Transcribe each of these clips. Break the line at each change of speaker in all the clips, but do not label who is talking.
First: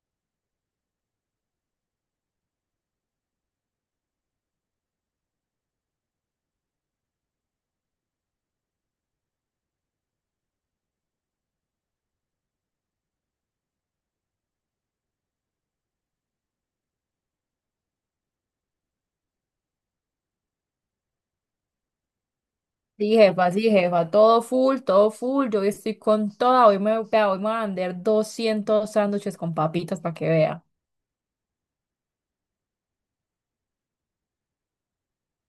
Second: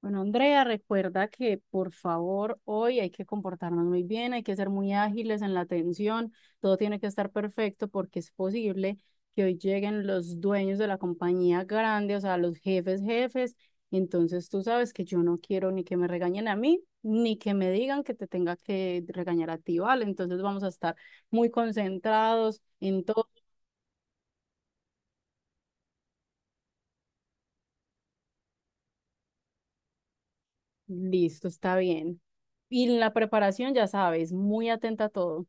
Bueno, Andrea, recuerda que por favor hoy hay que comportarnos muy bien, hay que ser muy ágiles en la atención, todo tiene que estar perfecto porque es posible que hoy lleguen los dueños de la compañía grande, o sea, los jefes, jefes. Entonces tú sabes que yo no quiero ni que me regañen a mí, ni que me digan que te tenga que regañar a ti, ¿vale? Entonces vamos a estar muy concentrados en todo.
Sí, jefa, todo full, todo full. Yo hoy estoy con toda. Vea, hoy me voy a vender 200 sándwiches con papitas para que vea.
Listo, está bien. Y la preparación, ya sabes, muy atenta a todo.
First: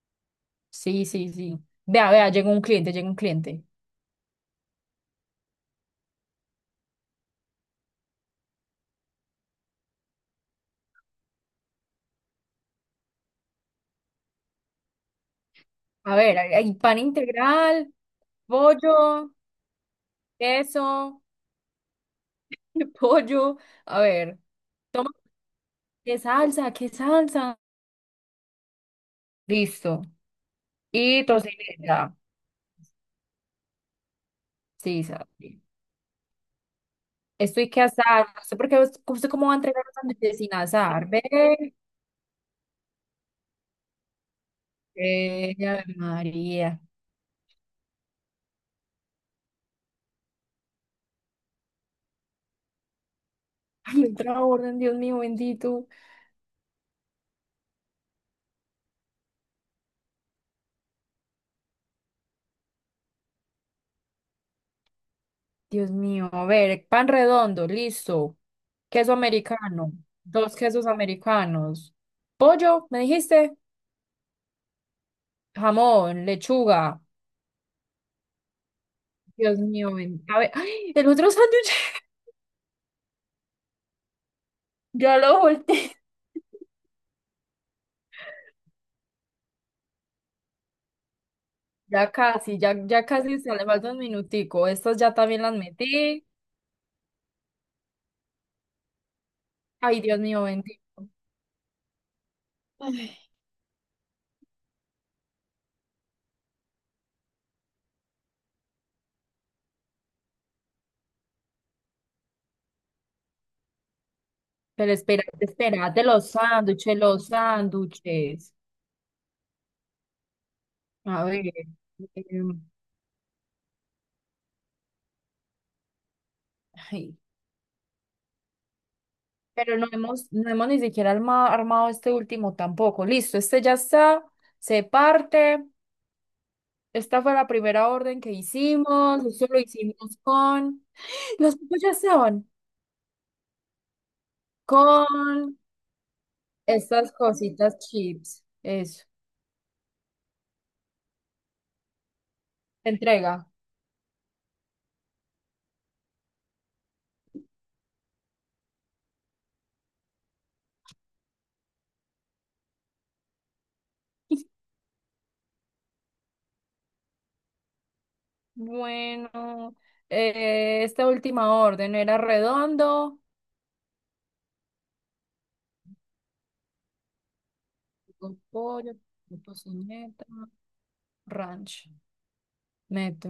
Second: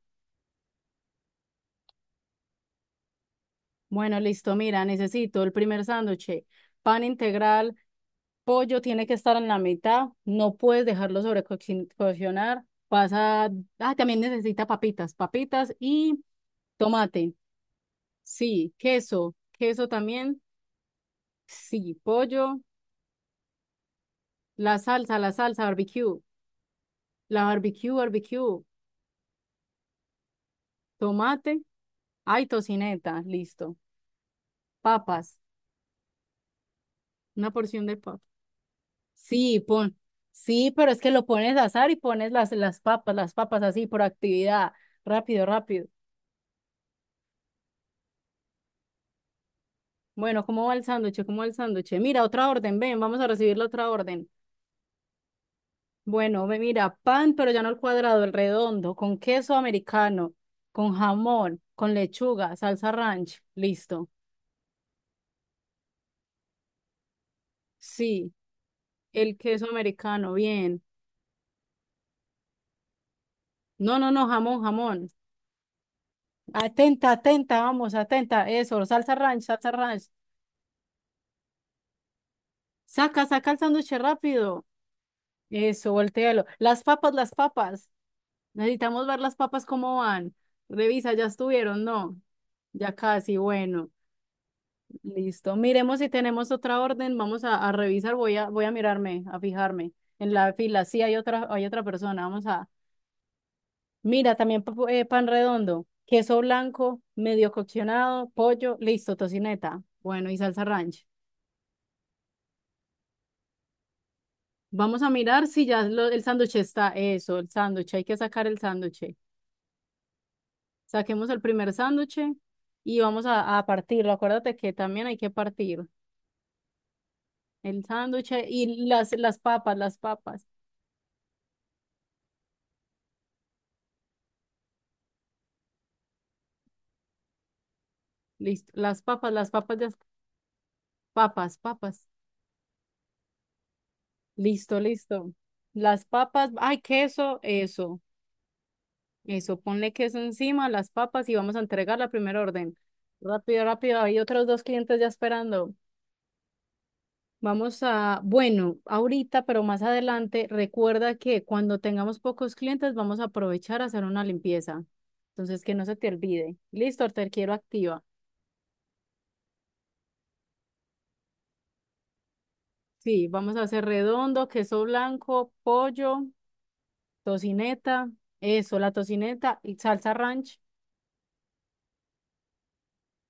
Sí, sí, sí. Vea, vea, llega un cliente, llega un cliente.
Bueno, listo. Mira, necesito el primer sándwich, pan integral, pollo tiene que estar en la mitad, no puedes dejarlo sobrecocinar. Vas a... Ah, también necesita papitas, papitas
A
y
ver, hay pan
tomate.
integral,
Sí,
pollo,
queso, queso también.
queso,
Sí, pollo,
pollo. A ver, toma,
la salsa
¿qué
barbecue,
salsa? ¿Qué
la
salsa?
barbecue, barbecue,
Listo. Y
tomate,
tocineta.
ay, tocineta, listo.
Sí,
Papas,
sí.
una
Estoy que
porción de papas.
asar. No sé por qué, usted cómo va a
Sí,
entregar los
pon,
sándwiches sin
sí, pero es
asar.
que
Ve,
lo pones a asar y pones las papas, las papas así por actividad. Rápido, rápido.
María.
Bueno, ¿cómo va el sándwich? ¿Cómo va el sándwich? Mira, otra orden, ven, vamos a recibir la otra
Ay,
orden.
otra orden, Dios mío, bendito.
Bueno, ve, mira, pan, pero ya no el cuadrado, el redondo, con queso americano, con jamón, con lechuga, salsa ranch, listo.
Dios mío, a ver, pan redondo,
Sí,
listo. Queso
el queso
americano,
americano,
dos
bien.
quesos americanos. Pollo, ¿me dijiste?
No, no, no, jamón, jamón.
Jamón, lechuga.
Atenta, atenta, vamos, atenta, eso, salsa ranch,
Dios
salsa
mío,
ranch.
a ver, ¡ay!, el otro sándwich.
Saca, saca el sándwich rápido.
Ya lo
Eso,
volteé.
voltéalo. Las papas, las papas. Necesitamos ver las papas cómo van. Revisa, ya estuvieron,
Ya
¿no?
casi, ya,
Ya
ya
casi,
casi se le
bueno,
falta un minutico. Estas ya también
listo.
las
Miremos si
metí.
tenemos otra orden. Vamos a revisar, voy a, voy a mirarme, a fijarme.
Ay, Dios
En
mío,
la fila, sí,
bendito.
hay otra persona. Vamos a.
Ay,
Mira, también pa- pan redondo, queso blanco, medio coccionado, pollo, listo, tocineta. Bueno, y salsa ranch.
pero
Vamos a
espera,
mirar si ya
espérate,
lo- el
los
sándwich está.
sándwiches, los
Eso, el sándwich, hay que sacar
sándwiches.
el sándwich.
A
Saquemos el
ver.
primer sándwich
em,
y vamos a partirlo. Acuérdate que también hay que partir
Ay,
el sándwich y las papas,
pero no
las
hemos,
papas.
no hemos ni siquiera armado este último tampoco. Listo, este ya está, se parte. Esta fue la primera orden que
Listo. Las
hicimos.
papas,
Esto
las
lo
papas, las
hicimos con. Los
papas,
otros ya
papas.
estaban.
Listo, listo.
Con
Las papas, ay,
estas
queso,
cositas
eso,
chips. Eso.
eso. Ponle queso encima, las papas y vamos a entregar la primera orden.
Entrega.
Rápido, rápido. Hay otros dos clientes ya esperando. Vamos a, bueno, ahorita, pero más adelante, recuerda que cuando tengamos pocos clientes vamos a aprovechar a hacer una limpieza. Entonces, que no se te olvide. Listo, te quiero activa.
Bueno, esta última orden era redondo.
Sí, vamos a hacer redondo, queso blanco, pollo, tocineta,
Con
eso, la
pollo, con
tocineta y salsa
tocineta,
ranch.
ranch. Meto.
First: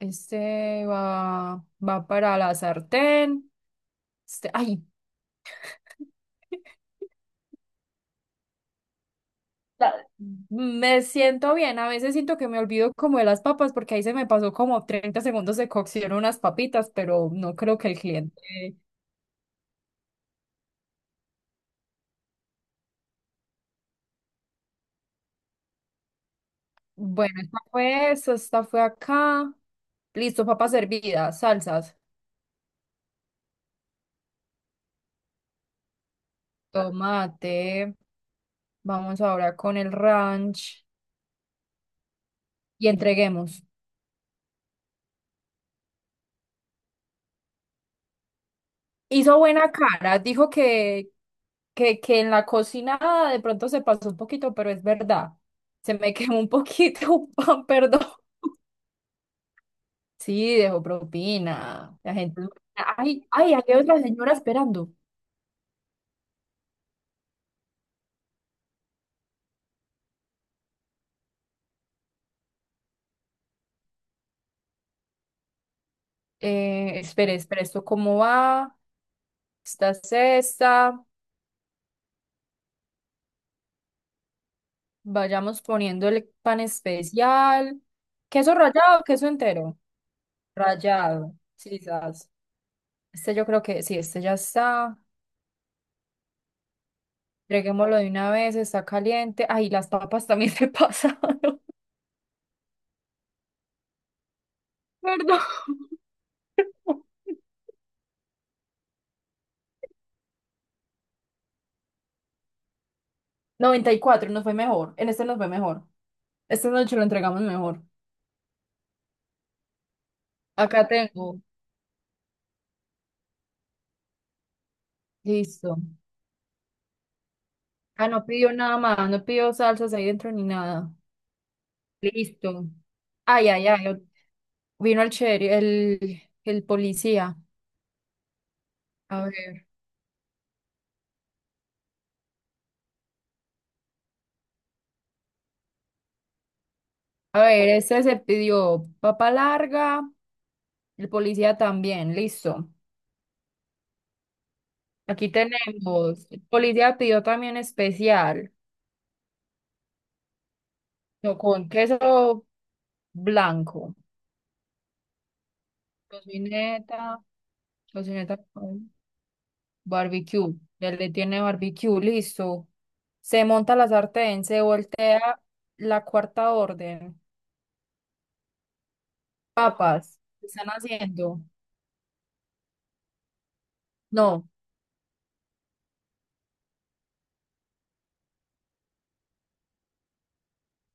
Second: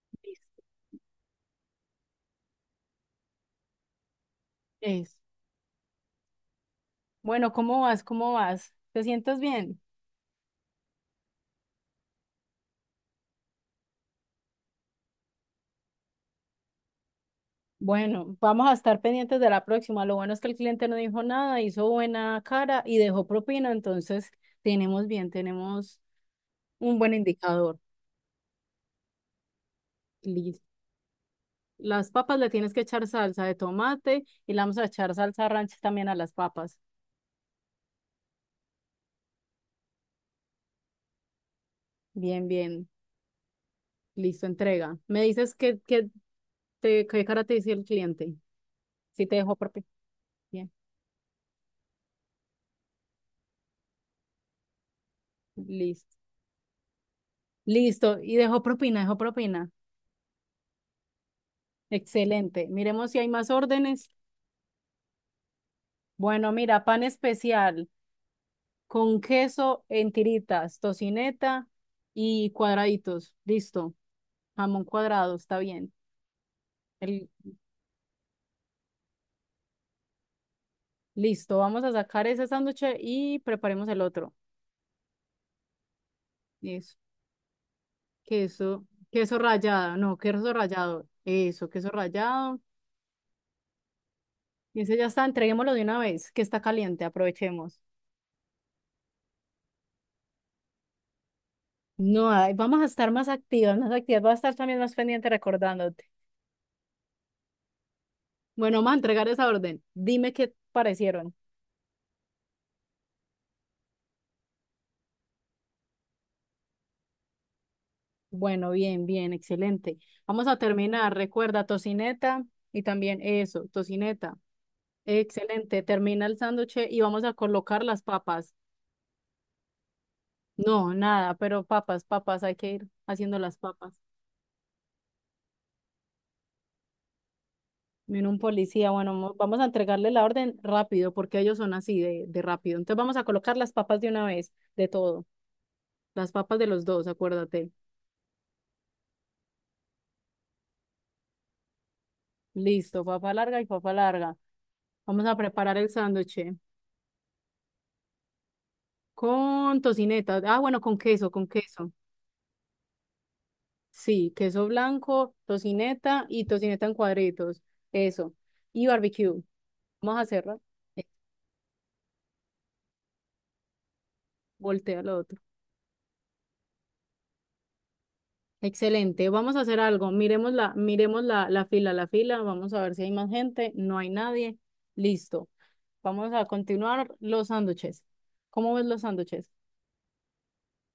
Este va para la sartén. Este, ay,
Eso. Bueno, ¿cómo vas? ¿Cómo vas? ¿Te sientes bien?
La- me siento bien. A veces siento que me olvido como de las papas porque ahí se me pasó como 30 segundos de cocción unas papitas, pero no creo que el
Bueno,
cliente.
vamos a estar pendientes de la próxima. Lo bueno es que el cliente no dijo nada, hizo buena cara y dejó propina, entonces tenemos bien, tenemos un buen
Bueno, esta
indicador.
fue eso, esta fue acá. Listo,
Listo.
papas hervidas, salsas,
Las papas le tienes que echar salsa de tomate y le vamos a echar salsa ranch también a las papas.
tomate. Vamos ahora con el ranch
Bien, bien.
y entreguemos.
Listo, entrega. Me dices que te, qué cara te dice el cliente. Si te
Hizo
dejó
buena
propina.
cara, dijo
Bien,
que, que en la cocinada de pronto se pasó un poquito, pero es verdad. Se me
listo.
quemó un poquito un pan, perdón.
Listo. Y dejó propina, dejó propina.
Sí, dejó propina. La gente.
Excelente. Miremos si
Ay,
hay más
ay, aquí hay otra
órdenes.
señora esperando.
Bueno, mira, pan especial. Con queso en tiritas, tocineta y cuadraditos. Listo. Jamón cuadrado, está bien. El,
Espere, espere, ¿esto cómo va? Esta es esta.
listo, vamos a sacar ese sándwich y preparemos el otro.
Vayamos poniendo el pan
Eso.
especial. ¿Queso
Queso,
rallado o queso
queso
entero?
rallado, no, queso rallado.
Rallado.
Eso,
Sí,
queso
sas.
rallado.
Este yo creo que sí, este ya
Y ese
está.
ya está, entreguémoslo de una vez, que está caliente, aprovechemos.
Entreguémoslo de una vez, está caliente. Ay, las papas también se pasaron,
No, ay, vamos a estar más activas, más activas. Vas a estar también más pendiente
perdón.
recordándote. Bueno, vamos a entregar esa orden. Dime qué parecieron.
94, nos fue mejor. En este nos fue mejor. Esta noche lo entregamos mejor.
Bueno, bien, bien, excelente. Vamos a
Acá
terminar.
tengo.
Recuerda, tocineta y también eso, tocineta.
Listo.
Excelente. Termina el sándwich y vamos a colocar las
Ah, no pidió
papas.
nada más, no pidió salsas ahí dentro ni nada.
No, nada, pero papas, papas, hay
Listo.
que ir haciendo
Ay,
las
ay, ay.
papas.
Vino el sheriff, el policía.
Viene un policía, bueno,
A
mo- vamos a
ver.
entregarle la orden rápido porque ellos son así de rápido. Entonces vamos a colocar las papas de una vez, de todo. Las papas de los dos,
A ver,
acuérdate.
este se pidió papa larga. El policía también, listo.
Listo, papa larga y papa larga. Vamos
Aquí
a preparar el
tenemos.
sándwich
El policía pidió también especial.
con tocineta. Ah, bueno, con queso,
No,
con
con
queso.
queso blanco,
Sí, queso blanco, tocineta y tocineta en
tocineta,
cuadritos. Eso.
tocineta
Y
con
barbecue. Vamos a
barbecue.
hacerla.
Ya
Eh,
le tiene barbecue, listo. Se monta la sartén, se
Voltea lo otro.
voltea la cuarta orden.
Excelente. Vamos a hacer algo.
Papas, ¿qué están
Miremos
haciendo?
la, la fila, la fila. Vamos a ver si hay más gente. No hay
No,
nadie. Listo. Vamos a continuar los sándwiches. ¿Cómo ves los sándwiches?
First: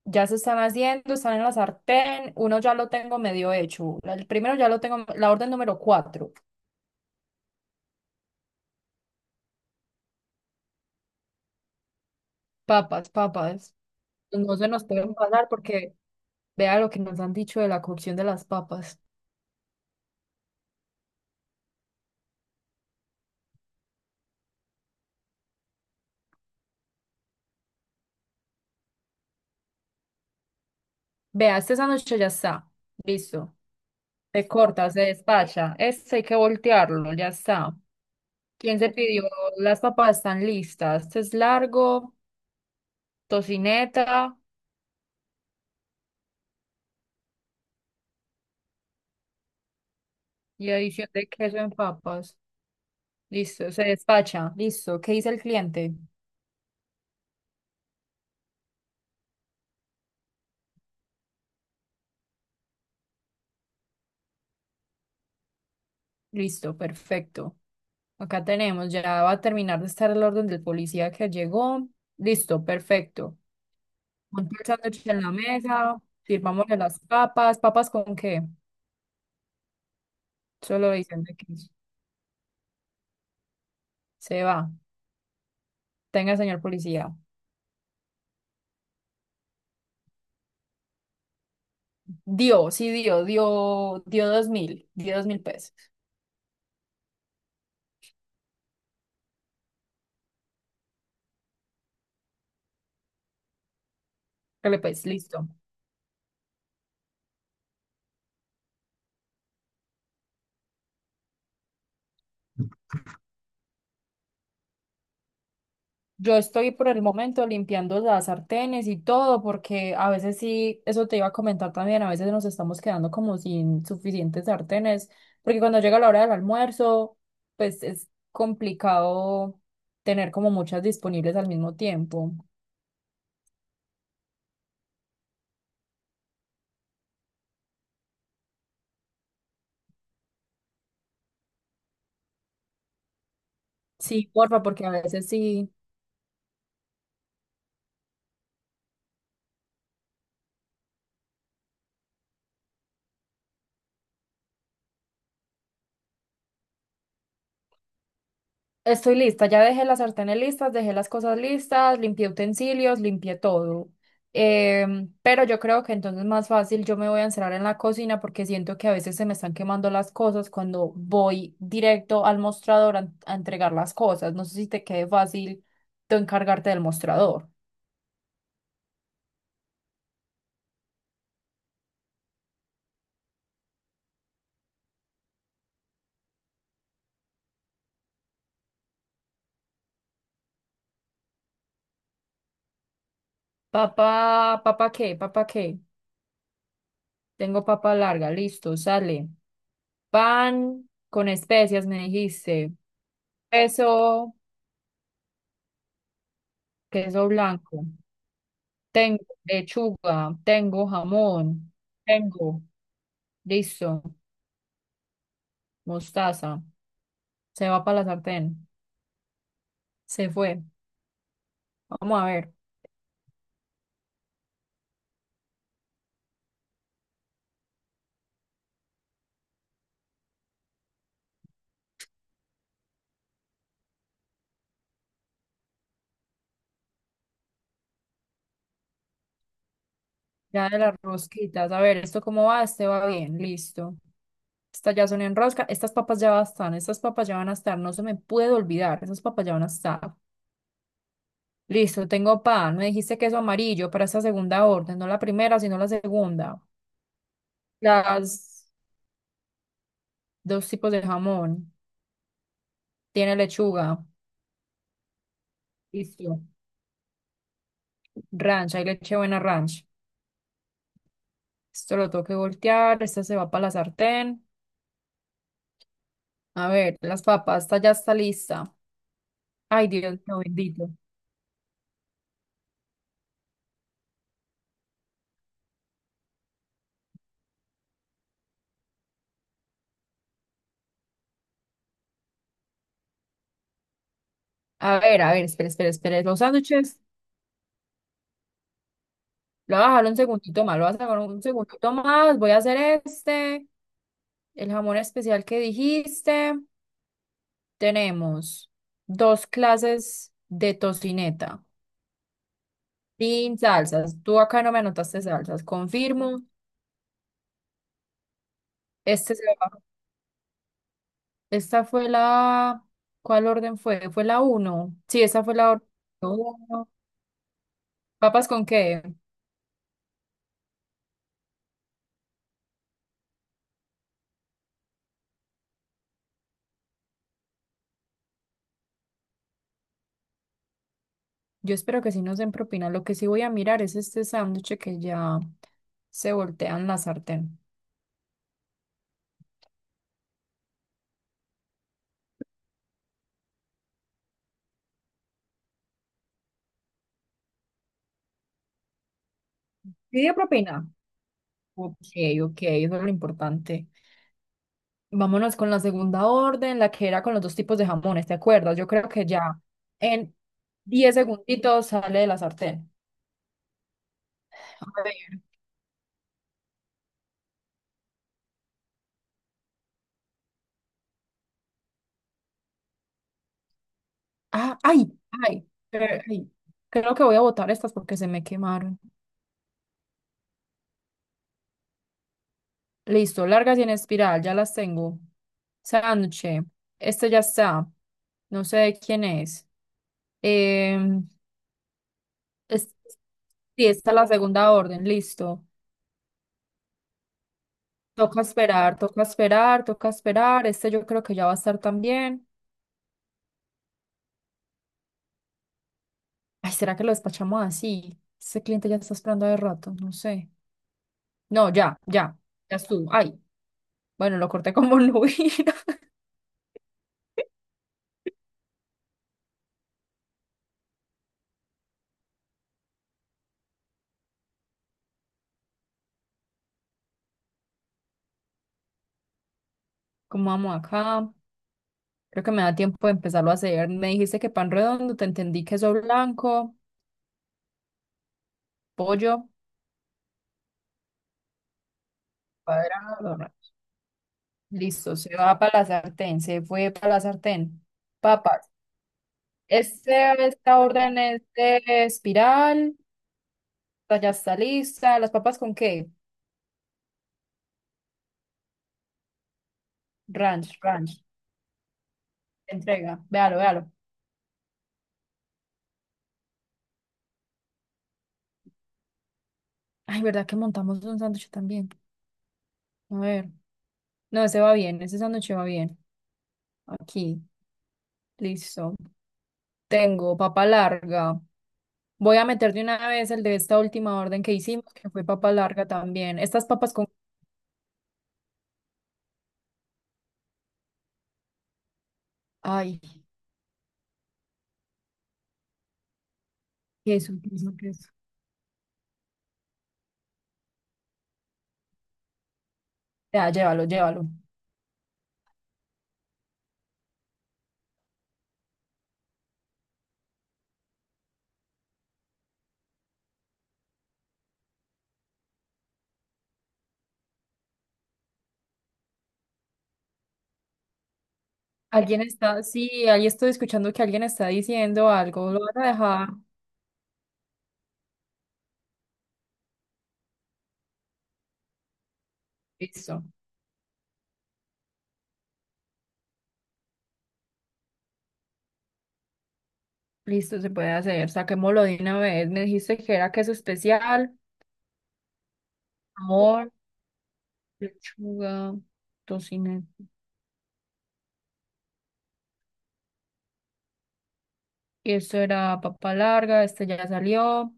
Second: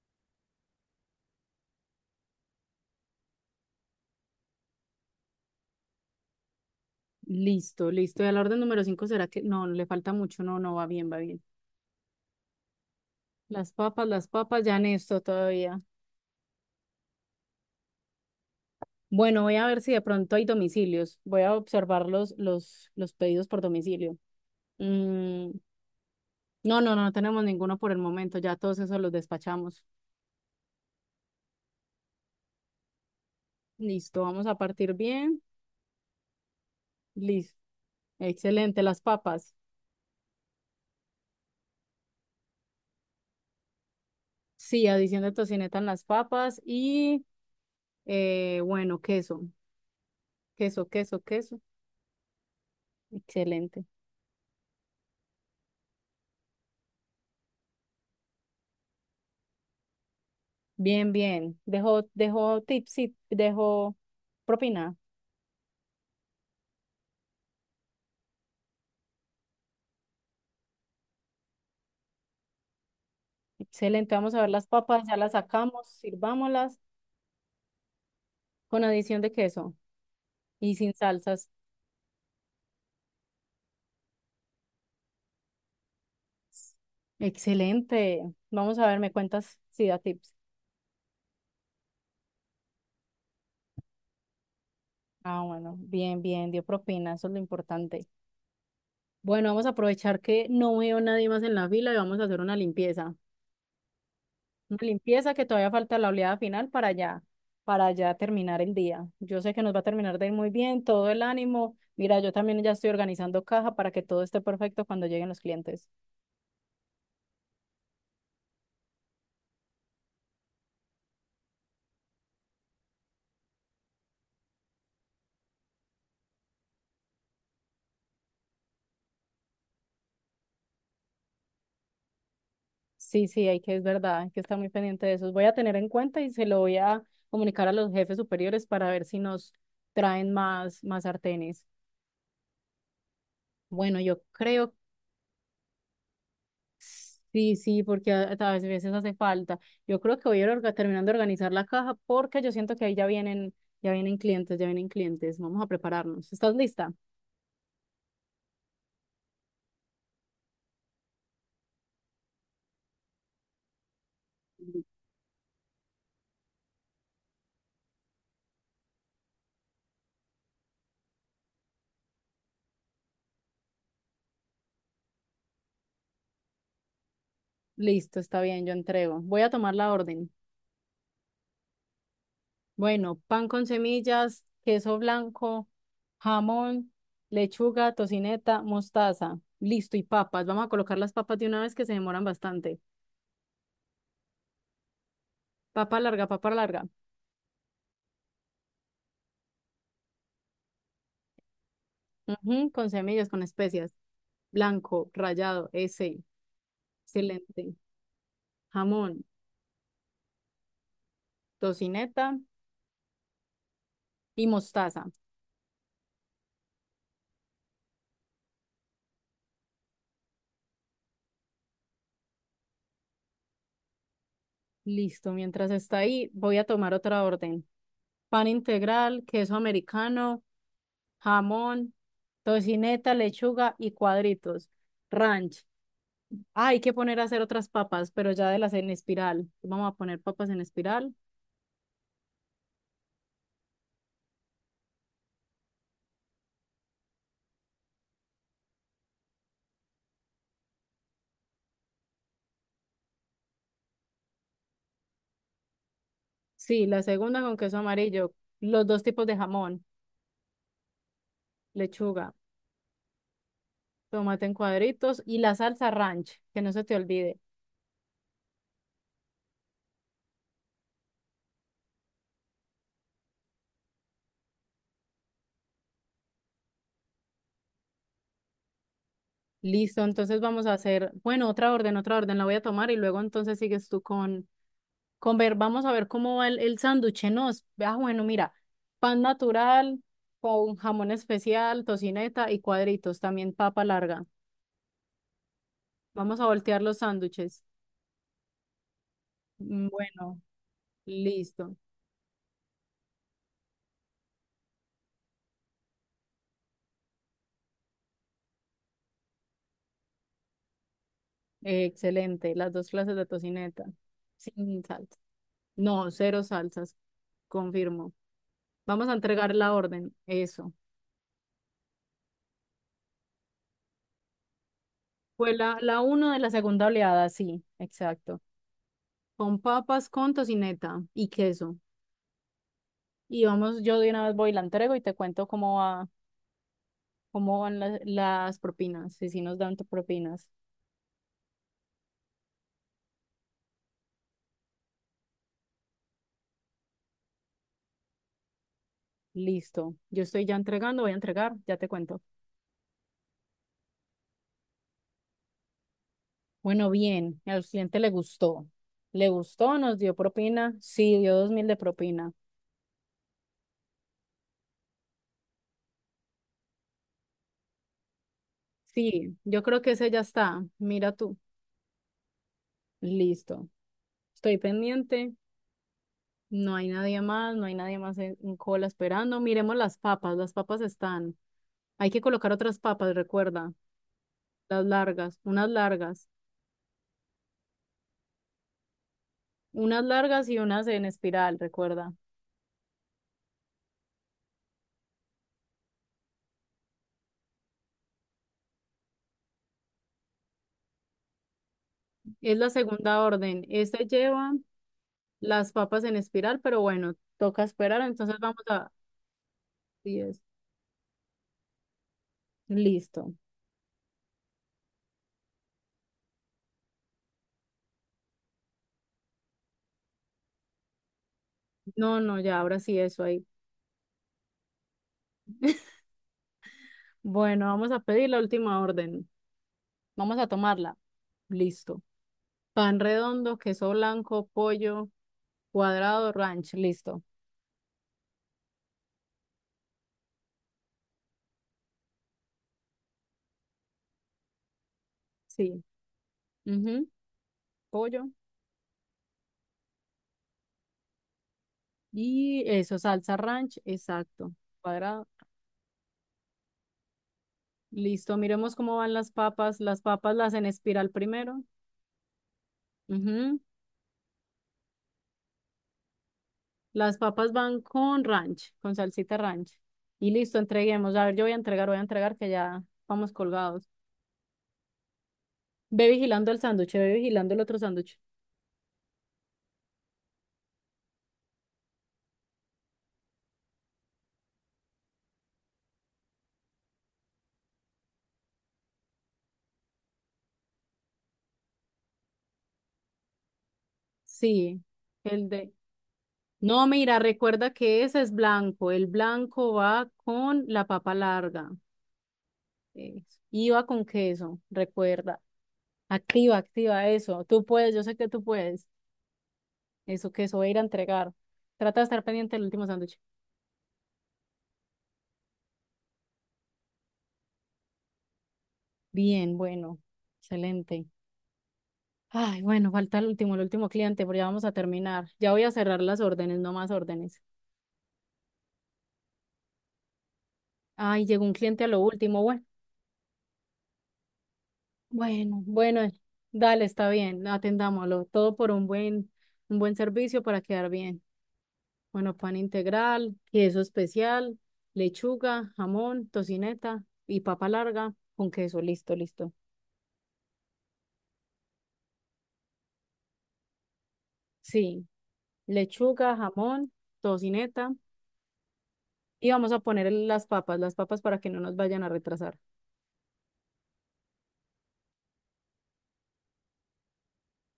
ya se están haciendo, están en la sartén. Uno ya lo tengo medio hecho. El primero ya lo tengo, la orden número 4.
Listo, listo. Y al orden número cinco será que no, le falta mucho. No, no, va bien, va bien.
Papas, papas.
Las
No
papas,
se
ya
nos
en
pueden
esto
pasar
todavía.
porque vea lo que nos han dicho de la cocción de las papas.
Bueno, voy a ver si de pronto hay domicilios. Voy a observar los pedidos por domicilio. Mm, no, no, no tenemos ninguno por el momento. Ya todos esos los despachamos.
Vea, este sándwich ya está. Listo.
Listo, vamos
Se
a
corta,
partir
se
bien.
despacha. Este hay que voltearlo, ya
Listo.
está. ¿Quién
Excelente,
se
las
pidió?
papas.
Las papas están listas. Este es largo, tocineta
Sí, adición de tocineta en las papas y bueno, queso.
y
Queso,
adición
queso,
de queso
queso.
en papas. Listo, se
Excelente.
despacha. Listo. ¿Qué dice el cliente?
Bien, bien. Dejo, dejo tips, sí, dejo propina.
Listo, perfecto. Acá tenemos, ya va a terminar de estar el orden del policía que llegó. Listo, perfecto.
Excelente, vamos a ver
Monta el
las papas,
sándwich
ya
en la
las sacamos,
mesa, sirvamos
sirvámoslas
las papas. ¿Papas con qué?
con adición de queso. Y
Solo
sin
diciendo que
salsas.
se va. Tenga, señor policía.
Excelente. Vamos a ver, me cuentas si da tips.
Dio, sí, dio dos
Ah,
mil pesos.
bueno, bien, bien, dio propina, eso es lo importante. Bueno, vamos a aprovechar que no veo nadie más en la fila y vamos a hacer una limpieza. Una
Dale pues,
limpieza que
listo.
todavía falta la oleada final para ya terminar el día. Yo sé que nos va a terminar de ir muy bien, todo el ánimo. Mira, yo también ya estoy organizando caja para que todo esté perfecto cuando lleguen los clientes.
Yo estoy por el momento limpiando las sartenes y todo, porque a veces sí, eso te iba a comentar también, a veces nos estamos quedando como sin suficientes sartenes, porque cuando llega la hora del almuerzo, pues es complicado tener como muchas disponibles al mismo tiempo.
Sí, sí, hay que, es verdad, hay que estar muy pendiente de eso. Voy a tener en cuenta y se lo voy a comunicar a los jefes superiores para ver si nos traen más, más sartenes. Bueno, yo
Sí, porfa,
creo,
porque a veces sí.
sí, sí, porque a veces hace falta. Yo creo que voy a ir orga- terminando de organizar la caja porque yo siento que ahí ya vienen clientes, ya vienen clientes. Vamos a prepararnos. ¿Estás lista?
Estoy lista, ya dejé las sartenes listas, dejé las cosas listas, limpié utensilios, limpié todo. Pero yo creo que entonces más fácil yo me voy a encerrar en la cocina porque siento que a veces se me están quemando las cosas cuando voy directo al mostrador a entregar las cosas. No sé si te quede fácil tú encargarte del mostrador.
Listo, está bien, yo entrego. Voy a tomar la orden. Bueno, pan con semillas, queso blanco, jamón, lechuga, tocineta, mostaza. Listo, y papas. Vamos a colocar las papas de una vez que se demoran bastante.
Papá, papá qué, papá qué.
Papa larga, papa larga.
Tengo papa larga, listo, sale. Pan con especias, me
Ujú,
dijiste.
con semillas, con especias.
Queso,
Blanco, rallado, ese.
queso
Excelente.
blanco. Tengo
Jamón,
lechuga, tengo jamón,
tocineta
tengo, listo,
y mostaza.
mostaza. Se va para la sartén. Se fue. Vamos a ver.
Listo, mientras está ahí, voy a tomar otra orden. Pan integral, queso americano, jamón, tocineta, lechuga y cuadritos. Ranch. Ah, hay que poner a hacer otras papas, pero ya de las en espiral. Vamos a poner papas en
Ya de las
espiral.
rosquitas. A ver, ¿esto cómo va? Este va bien, listo. Estas ya son en rosca. Estas papas ya están. Estas papas ya van a estar. No se me puede olvidar. Esas papas ya van a estar. Listo, tengo pan. Me dijiste queso amarillo para esta segunda orden. No la primera, sino la segunda.
Sí, la segunda con queso amarillo,
Las
los dos tipos de jamón,
dos tipos de jamón.
lechuga,
Tiene lechuga.
tomate en cuadritos y la salsa ranch,
Listo.
que no se te olvide.
Ranch, hay leche buena ranch. Esto lo tengo que voltear, esta se va para la sartén. A ver, las papas, esta ya está lista. Ay,
Listo,
Dios mío,
entonces vamos a
bendito.
hacer, bueno, otra orden, la voy a tomar y luego entonces sigues tú con ver, vamos a ver cómo va el sándwich, ¿no? es, Ah, bueno, mira, pan natural con jamón especial, tocineta y cuadritos, también papa larga.
A ver, espera, espera, espera.
Vamos
Los
a voltear los
sándwiches,
sándwiches.
lo voy a dejar un
Bueno.
segundito más, lo voy a sacar un
Listo.
segundito más. Voy a hacer este, el jamón especial que dijiste. Tenemos dos clases de tocineta
Excelente. Las dos clases de
sin
tocineta.
salsas. Tú acá no me
Sin salsa.
anotaste salsas,
No,
confirmo.
cero salsas. Confirmo. Vamos a
Este se
entregar la
va.
orden. Eso.
Esta fue la... ¿Cuál orden fue? Fue la uno. Sí, esta
Fue
fue la
la,
orden
la uno de la segunda
uno.
oleada, sí, exacto.
¿Papas con qué?
Con papas, con tocineta y queso. Y vamos, yo de una vez voy y la entrego y te cuento cómo va, cómo van las propinas, si sí nos dan propinas.
Yo espero que sí nos den propina. Lo que sí voy a mirar es este sándwich que ya se voltean la sartén.
Listo. Yo estoy ya entregando, voy a entregar, ya te cuento. Bueno, bien, al cliente le gustó. Le gustó, nos dio
¿Pide
propina.
propina?
Sí, dio 2.000 de
Ok,
propina.
ok, eso es lo importante. Vámonos con la segunda orden, la que era con los dos tipos de jamones, ¿te acuerdas? Yo creo que
Sí,
ya
yo creo que ese ya
en
está. Mira
10
tú.
segunditos sale de la sartén.
Listo. Estoy
A ver.
pendiente. No hay nadie más, no hay nadie más en cola esperando. Miremos las papas están. Hay que colocar otras papas, recuerda.
Ah,
Las
ay,
largas,
ay,
unas largas.
ay. Creo que voy a botar estas porque se me quemaron.
Unas largas y unas en espiral, recuerda.
Listo, largas y en espiral, ya las tengo. Sánchez, este ya está. No sé quién es. Em,
Es la
es-
segunda orden.
sí,
Esta
esta es la
lleva
segunda orden, listo.
las papas en espiral, pero bueno, toca esperar. Entonces
Toca
vamos a...
esperar, toca esperar, toca
10
esperar. Este yo creo que ya va a estar también.
Listo.
Ay, ¿será que lo despachamos así? Este cliente ya está esperando de rato, no sé. No, ya,
No,
ya,
no, ya,
ya
ahora sí
estuvo.
eso
Ay,
ahí.
bueno, lo corté como nubila.
Bueno, vamos a pedir la última orden. Vamos a tomarla. Listo. Pan redondo, queso blanco, pollo, cuadrado, ranch. Listo.
¿Cómo vamos acá? Creo que me da tiempo de empezarlo a hacer. Me dijiste que pan redondo, te entendí
Sí.
queso blanco,
Ujú, Pollo.
pollo,
Y eso, salsa
cuadrado, ¿no?
ranch. Exacto.
Listo,
Cuadrado.
se va para la sartén, se fue para la sartén.
Listo.
Papas.
Miremos cómo van las papas. Las papas
Este,
las en
esta
espiral
orden es
primero.
de espiral,
Ujú,
esta ya está lista. ¿Las papas con qué?
Las papas van con ranch, con salsita ranch. Y listo,
Ranch, ranch.
entreguemos. A ver, yo voy a entregar que ya
Entrega,
vamos
véalo, véalo.
colgados. Ve vigilando el sándwich, ve vigilando el otro sándwich.
Ay, ¿verdad que montamos un sándwich también? A ver. No, ese va bien, ese sándwich va bien. Aquí, listo. Tengo papa larga. Voy a meter de una vez el de esta última orden que
Sí,
hicimos, que fue
el
papa
de...
larga también. Estas
No,
papas con...
mira, recuerda que ese es blanco. El blanco va con la papa larga.
Ay,
Eso. Y va con queso, recuerda. Activa, activa
queso,
eso. Tú
queso,
puedes, yo
queso.
sé que tú puedes. Eso, queso, voy a ir a entregar. Trata de estar pendiente del último sándwich.
Ya, llévalo, llévalo.
Bien, bueno, excelente. Ay, bueno, falta el último cliente, pero ya vamos a terminar. Ya voy a cerrar las órdenes, no más órdenes. Ay, llegó un cliente a lo
Alguien
último.
está...
Bueno.
Sí, ahí estoy escuchando que alguien está diciendo algo. Lo
Bueno,
vas a
bueno,
dejar.
dale, está bien, atendámoslo. Todo por un buen servicio para quedar bien. Bueno, pan
Listo.
integral, queso especial, lechuga, jamón, tocineta y papa larga con queso. Listo, listo.
Listo, se puede hacer. Saquémoslo de una vez. Me dijiste que era queso especial,
Sí, lechuga,
amor,
jamón, tocineta.
lechuga,
Y vamos a
tocineta.
poner el- las papas para que no nos vayan a retrasar.
Y esto era papa larga, este ya salió.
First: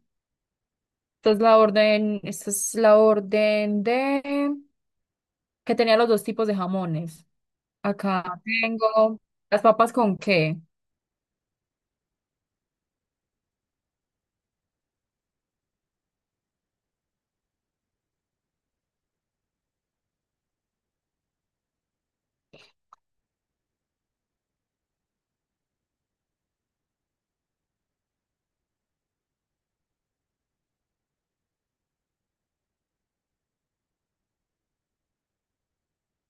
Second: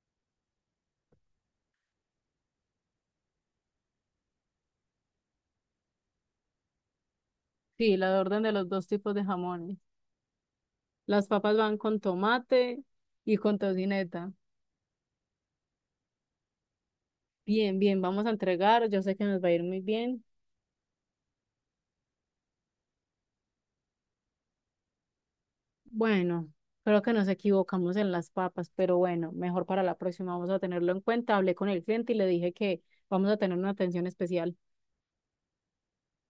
Esta es la orden, esta es la orden de que tenía los dos tipos de jamones.
Sí, la
Acá
orden de los dos tipos
tengo
de
las
jamones.
papas con qué.
Las papas van con tomate y con tocineta. Bien, bien, vamos a entregar. Yo sé que nos va a ir muy bien. Bueno, creo que nos equivocamos en las papas, pero bueno, mejor para la próxima vamos a tenerlo en cuenta. Hablé con el cliente y le dije que vamos a tener una atención especial.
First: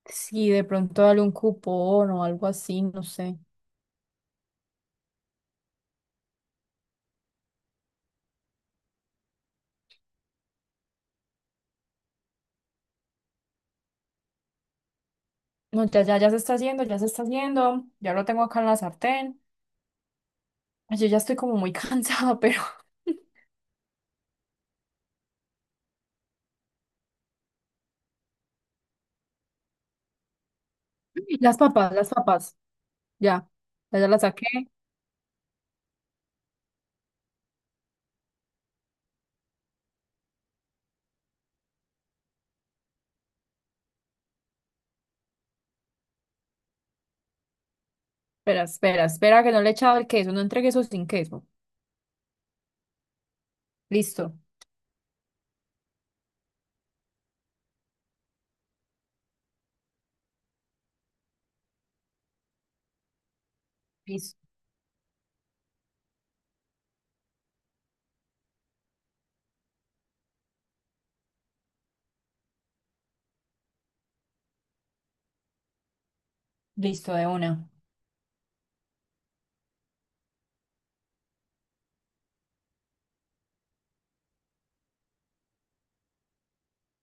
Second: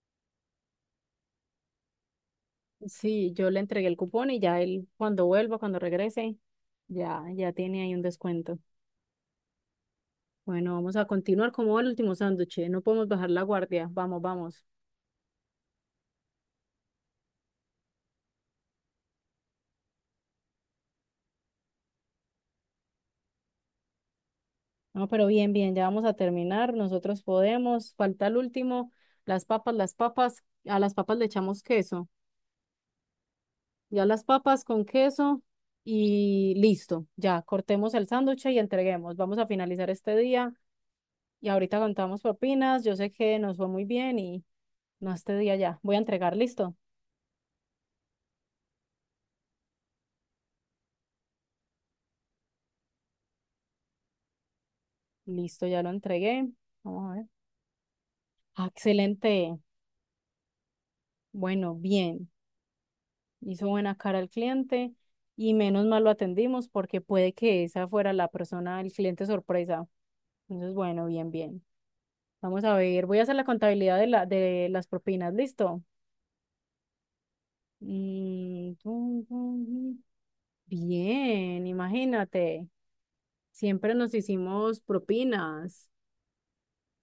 Sí, de pronto dale un cupón o algo así, no
Sí,
sé.
yo le entregué el cupón y ya él cuando vuelva, cuando regrese, ya, ya tiene ahí un descuento. Bueno, vamos a continuar como el último sándwich. ¿Eh? No podemos bajar la guardia. Vamos, vamos.
No, ya, ya, ya se está haciendo, ya se está haciendo. Ya lo tengo acá en la sartén. Ay, yo ya estoy como muy cansada, pero
No, pero bien, bien, ya vamos a terminar. Nosotros podemos. Falta el último. Las papas, las papas. A las papas le
las
echamos
papas,
queso.
las papas. Ya, ya,
Ya
ya las
las
saqué.
papas con queso y listo. Ya cortemos el sándwich y entreguemos. Vamos a finalizar este día y ahorita contamos propinas. Yo sé que nos fue muy bien y no este día ya. Voy a entregar, listo.
Espera, espera, espera que no le he echado el queso, no entregué eso sin queso. Listo,
Listo, ya lo entregué. Vamos a ver. Ah, Excelente. Bueno, bien. Hizo buena cara el
listo,
cliente y menos mal lo atendimos porque puede que esa fuera la persona, el cliente sorpresa. Entonces, bueno, bien, bien. Vamos a ver. Voy a hacer la contabilidad de la, de las propinas, listo.
listo de una.
Mm, tum, tum, tum. Bien, imagínate. Siempre nos hicimos propinas.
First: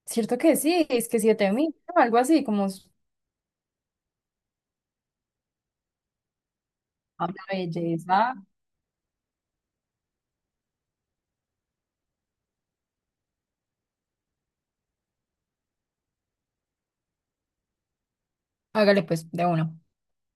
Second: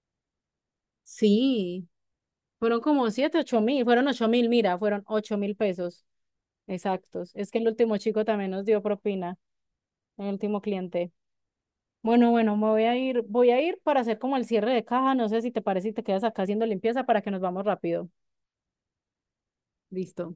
Cierto que sí, es que 7.000,
Sí,
¿no?, algo así, como
fueron como siete, 8.000, fueron 8.000, mira, fueron 8.000 pesos
Ah,
exactos.
una
Es que el último
belleza.
chico también nos dio propina, el último cliente. Bueno, bueno, me voy a ir para hacer como el cierre de caja. No sé si te parece y te quedas acá haciendo limpieza para que nos vamos rápido.
Hágale pues, de uno.
Listo.